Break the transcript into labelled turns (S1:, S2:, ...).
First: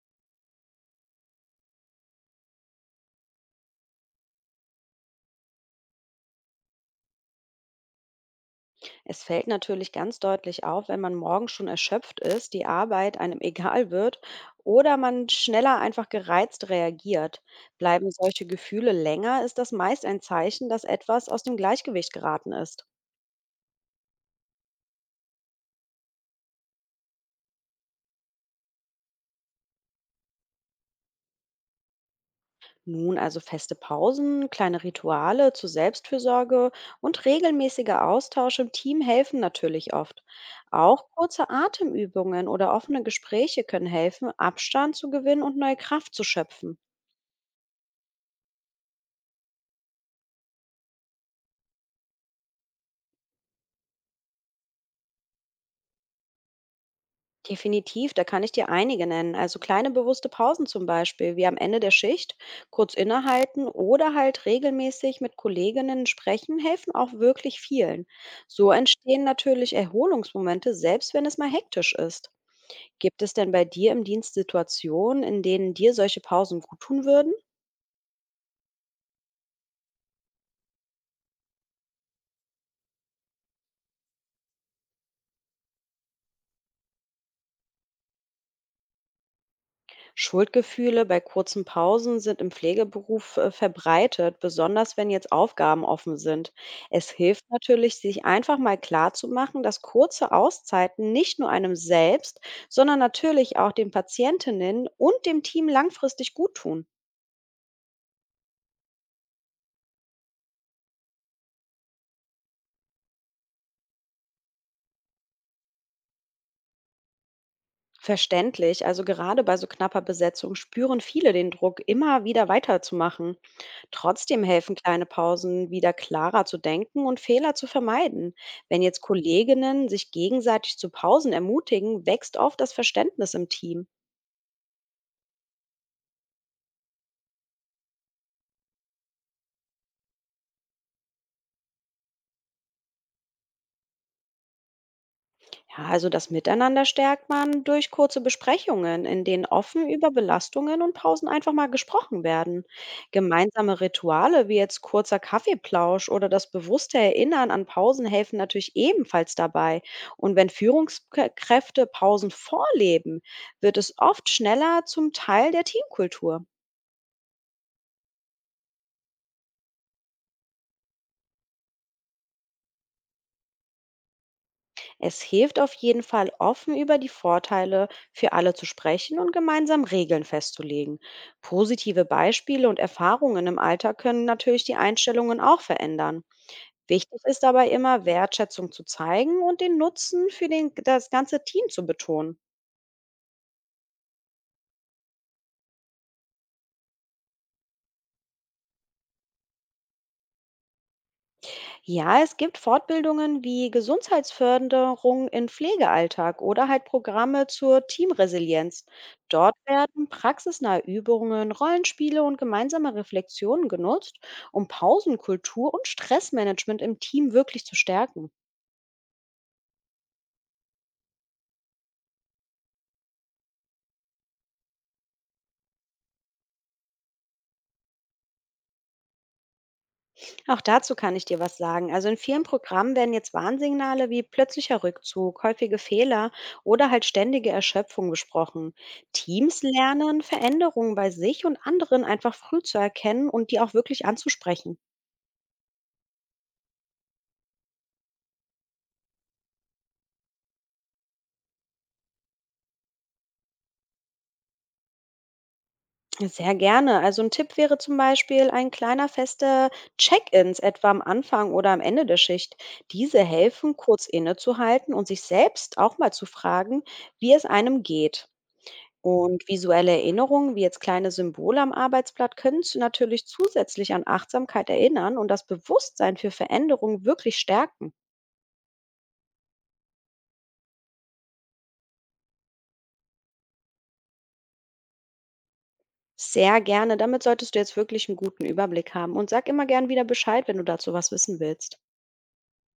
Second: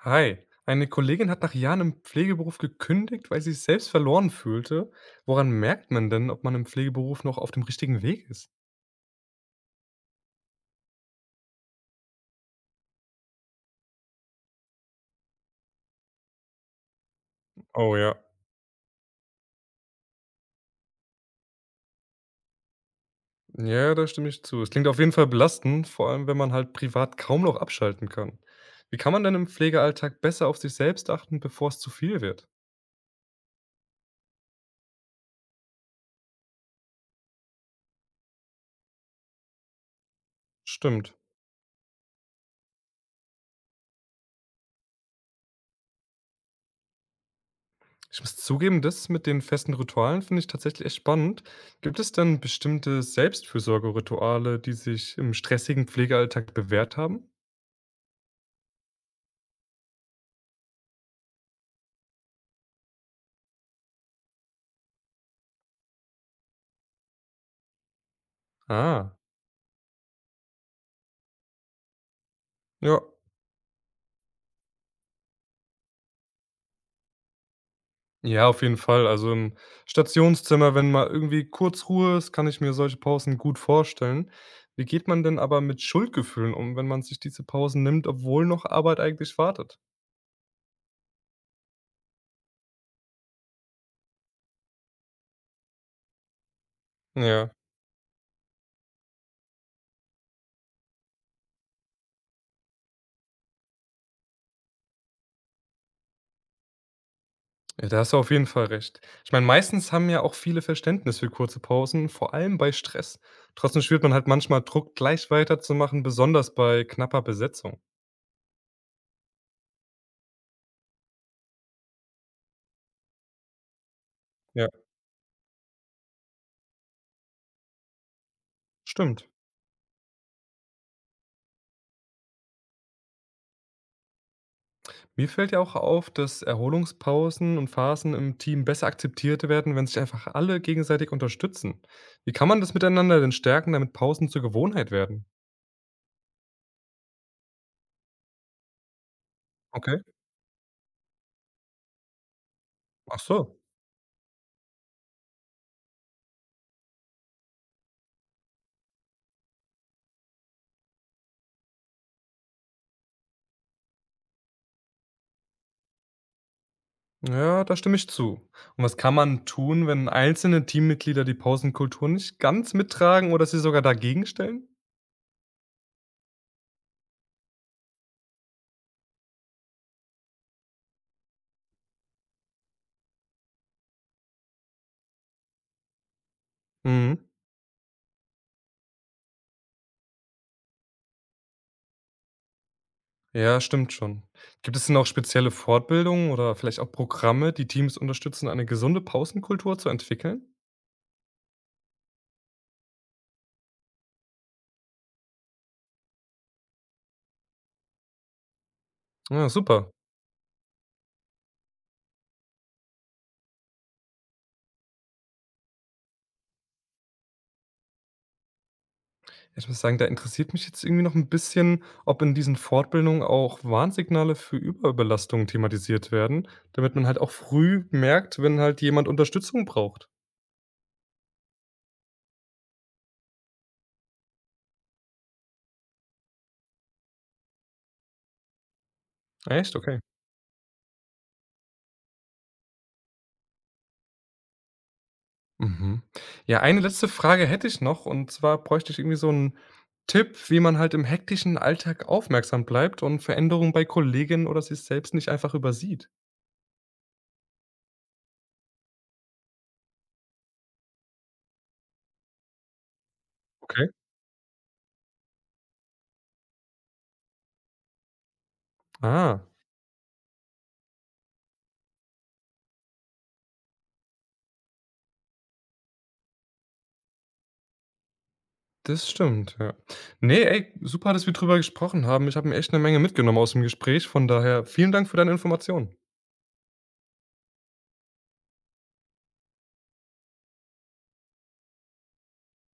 S1: Hi, eine Kollegin hat nach Jahren im Pflegeberuf gekündigt, weil sie sich selbst verloren fühlte. Woran merkt man denn, ob man im Pflegeberuf noch auf dem richtigen Weg ist?
S2: Es fällt natürlich ganz deutlich auf, wenn man morgens schon erschöpft ist, die Arbeit einem egal wird oder man schneller einfach gereizt reagiert.
S1: Oh
S2: Bleiben
S1: ja.
S2: solche Gefühle länger, ist das meist ein Zeichen, dass etwas aus dem Gleichgewicht geraten ist.
S1: Ja, da stimme ich zu. Es klingt auf jeden Fall belastend, vor allem wenn man halt privat kaum noch abschalten kann. Wie kann man denn im Pflegealltag besser auf sich selbst achten, bevor es zu viel wird?
S2: Nun also feste Pausen, kleine Rituale zur Selbstfürsorge und regelmäßiger Austausch im Team helfen natürlich oft. Auch
S1: Stimmt.
S2: kurze Atemübungen oder offene Gespräche können helfen, Abstand zu gewinnen und neue Kraft zu schöpfen.
S1: Ich muss zugeben, das mit den festen Ritualen finde ich tatsächlich echt spannend. Gibt es denn bestimmte Selbstfürsorgerituale, die sich im stressigen Pflegealltag bewährt haben?
S2: Definitiv, da kann ich dir einige nennen. Also kleine bewusste Pausen zum Beispiel, wie am Ende der Schicht, kurz innehalten oder halt regelmäßig mit Kolleginnen sprechen, helfen auch wirklich vielen. So
S1: Ah.
S2: entstehen natürlich Erholungsmomente, selbst wenn es mal hektisch ist.
S1: Ja.
S2: Gibt es denn bei dir im Dienst Situationen, in denen dir solche Pausen gut tun würden?
S1: Ja, auf jeden Fall. Also, im Stationszimmer, wenn mal irgendwie kurz Ruhe ist, kann ich mir solche Pausen gut vorstellen. Wie geht man denn aber mit Schuldgefühlen um, wenn man sich diese Pausen nimmt, obwohl noch Arbeit eigentlich wartet?
S2: Schuldgefühle bei kurzen Pausen sind im Pflegeberuf verbreitet, besonders wenn jetzt Aufgaben offen sind. Es hilft
S1: Ja.
S2: natürlich, sich einfach mal klarzumachen, dass kurze Auszeiten nicht nur einem selbst, sondern natürlich auch den Patientinnen und dem Team langfristig gut tun.
S1: Ja, da hast du auf jeden Fall recht. Ich meine, meistens haben ja auch viele Verständnis für kurze Pausen, vor allem bei Stress. Trotzdem spürt man halt manchmal Druck, gleich weiterzumachen, besonders bei knapper Besetzung.
S2: Verständlich. Also gerade bei so knapper Besetzung spüren viele den Druck, immer wieder weiterzumachen. Trotzdem
S1: Ja,
S2: helfen kleine Pausen, wieder klarer zu denken und Fehler zu vermeiden. Wenn jetzt
S1: stimmt.
S2: Kolleginnen sich gegenseitig zu Pausen ermutigen, wächst oft das Verständnis im Team.
S1: Mir fällt ja auch auf, dass Erholungspausen und Phasen im Team besser akzeptiert werden, wenn sich einfach alle gegenseitig unterstützen. Wie kann man das miteinander denn stärken, damit Pausen zur Gewohnheit werden?
S2: Ja, also das Miteinander stärkt man durch kurze Besprechungen, in denen offen
S1: Okay.
S2: über Belastungen und Pausen einfach mal gesprochen werden.
S1: Ach so.
S2: Gemeinsame Rituale wie jetzt kurzer Kaffeeplausch oder das bewusste Erinnern an Pausen helfen natürlich ebenfalls dabei. Und wenn Führungskräfte Pausen vorleben, wird es oft schneller zum Teil der Teamkultur.
S1: Ja, da stimme ich zu. Und was kann man tun, wenn einzelne Teammitglieder die Pausenkultur nicht ganz mittragen oder sie sogar dagegen stellen?
S2: Es hilft auf jeden Fall, offen über die Vorteile für alle zu sprechen und gemeinsam Regeln festzulegen. Positive Beispiele und Erfahrungen im Alltag können natürlich die Einstellungen auch verändern.
S1: Mhm.
S2: Wichtig ist dabei immer, Wertschätzung zu zeigen und den Nutzen für den, das ganze Team zu betonen.
S1: Ja, stimmt schon. Gibt es denn auch spezielle Fortbildungen oder vielleicht auch Programme, die Teams unterstützen, eine gesunde Pausenkultur zu entwickeln?
S2: Ja, es gibt Fortbildungen wie Gesundheitsförderung im Pflegealltag oder halt Programme zur Teamresilienz.
S1: Ja,
S2: Dort
S1: super.
S2: werden praxisnahe Übungen, Rollenspiele und gemeinsame Reflexionen genutzt, um Pausenkultur und Stressmanagement im Team wirklich zu stärken.
S1: Ich muss sagen, da interessiert mich jetzt irgendwie noch ein bisschen, ob in diesen Fortbildungen auch Warnsignale für Überbelastungen thematisiert werden, damit man halt auch früh merkt, wenn halt jemand Unterstützung braucht.
S2: Auch dazu kann ich dir was sagen. Also in vielen Programmen werden jetzt Warnsignale wie plötzlicher Rückzug, häufige Fehler oder halt ständige Erschöpfung besprochen. Teams
S1: Echt? Okay.
S2: lernen, Veränderungen bei sich und anderen einfach früh zu erkennen und die auch wirklich anzusprechen.
S1: Mhm. Ja, eine letzte Frage hätte ich noch, und zwar bräuchte ich irgendwie so einen Tipp, wie man halt im hektischen Alltag aufmerksam bleibt und Veränderungen bei Kolleginnen oder sich selbst nicht einfach übersieht.
S2: Sehr gerne. Also ein Tipp wäre zum Beispiel ein kleiner fester Check-ins, etwa am Anfang oder am Ende der Schicht. Diese helfen,
S1: Okay.
S2: kurz innezuhalten und sich selbst auch mal zu fragen, wie es einem geht.
S1: Ah.
S2: Und visuelle Erinnerungen, wie jetzt kleine Symbole am Arbeitsblatt, können natürlich zusätzlich an Achtsamkeit erinnern und das Bewusstsein für Veränderungen wirklich stärken.
S1: Das stimmt, ja. Ne, ey, super, dass wir drüber gesprochen haben. Ich habe mir echt eine Menge mitgenommen aus dem Gespräch. Von daher vielen Dank für deine Informationen.
S2: Sehr gerne. Damit solltest du jetzt wirklich einen guten Überblick haben. Und sag immer gern wieder Bescheid, wenn du dazu was wissen willst.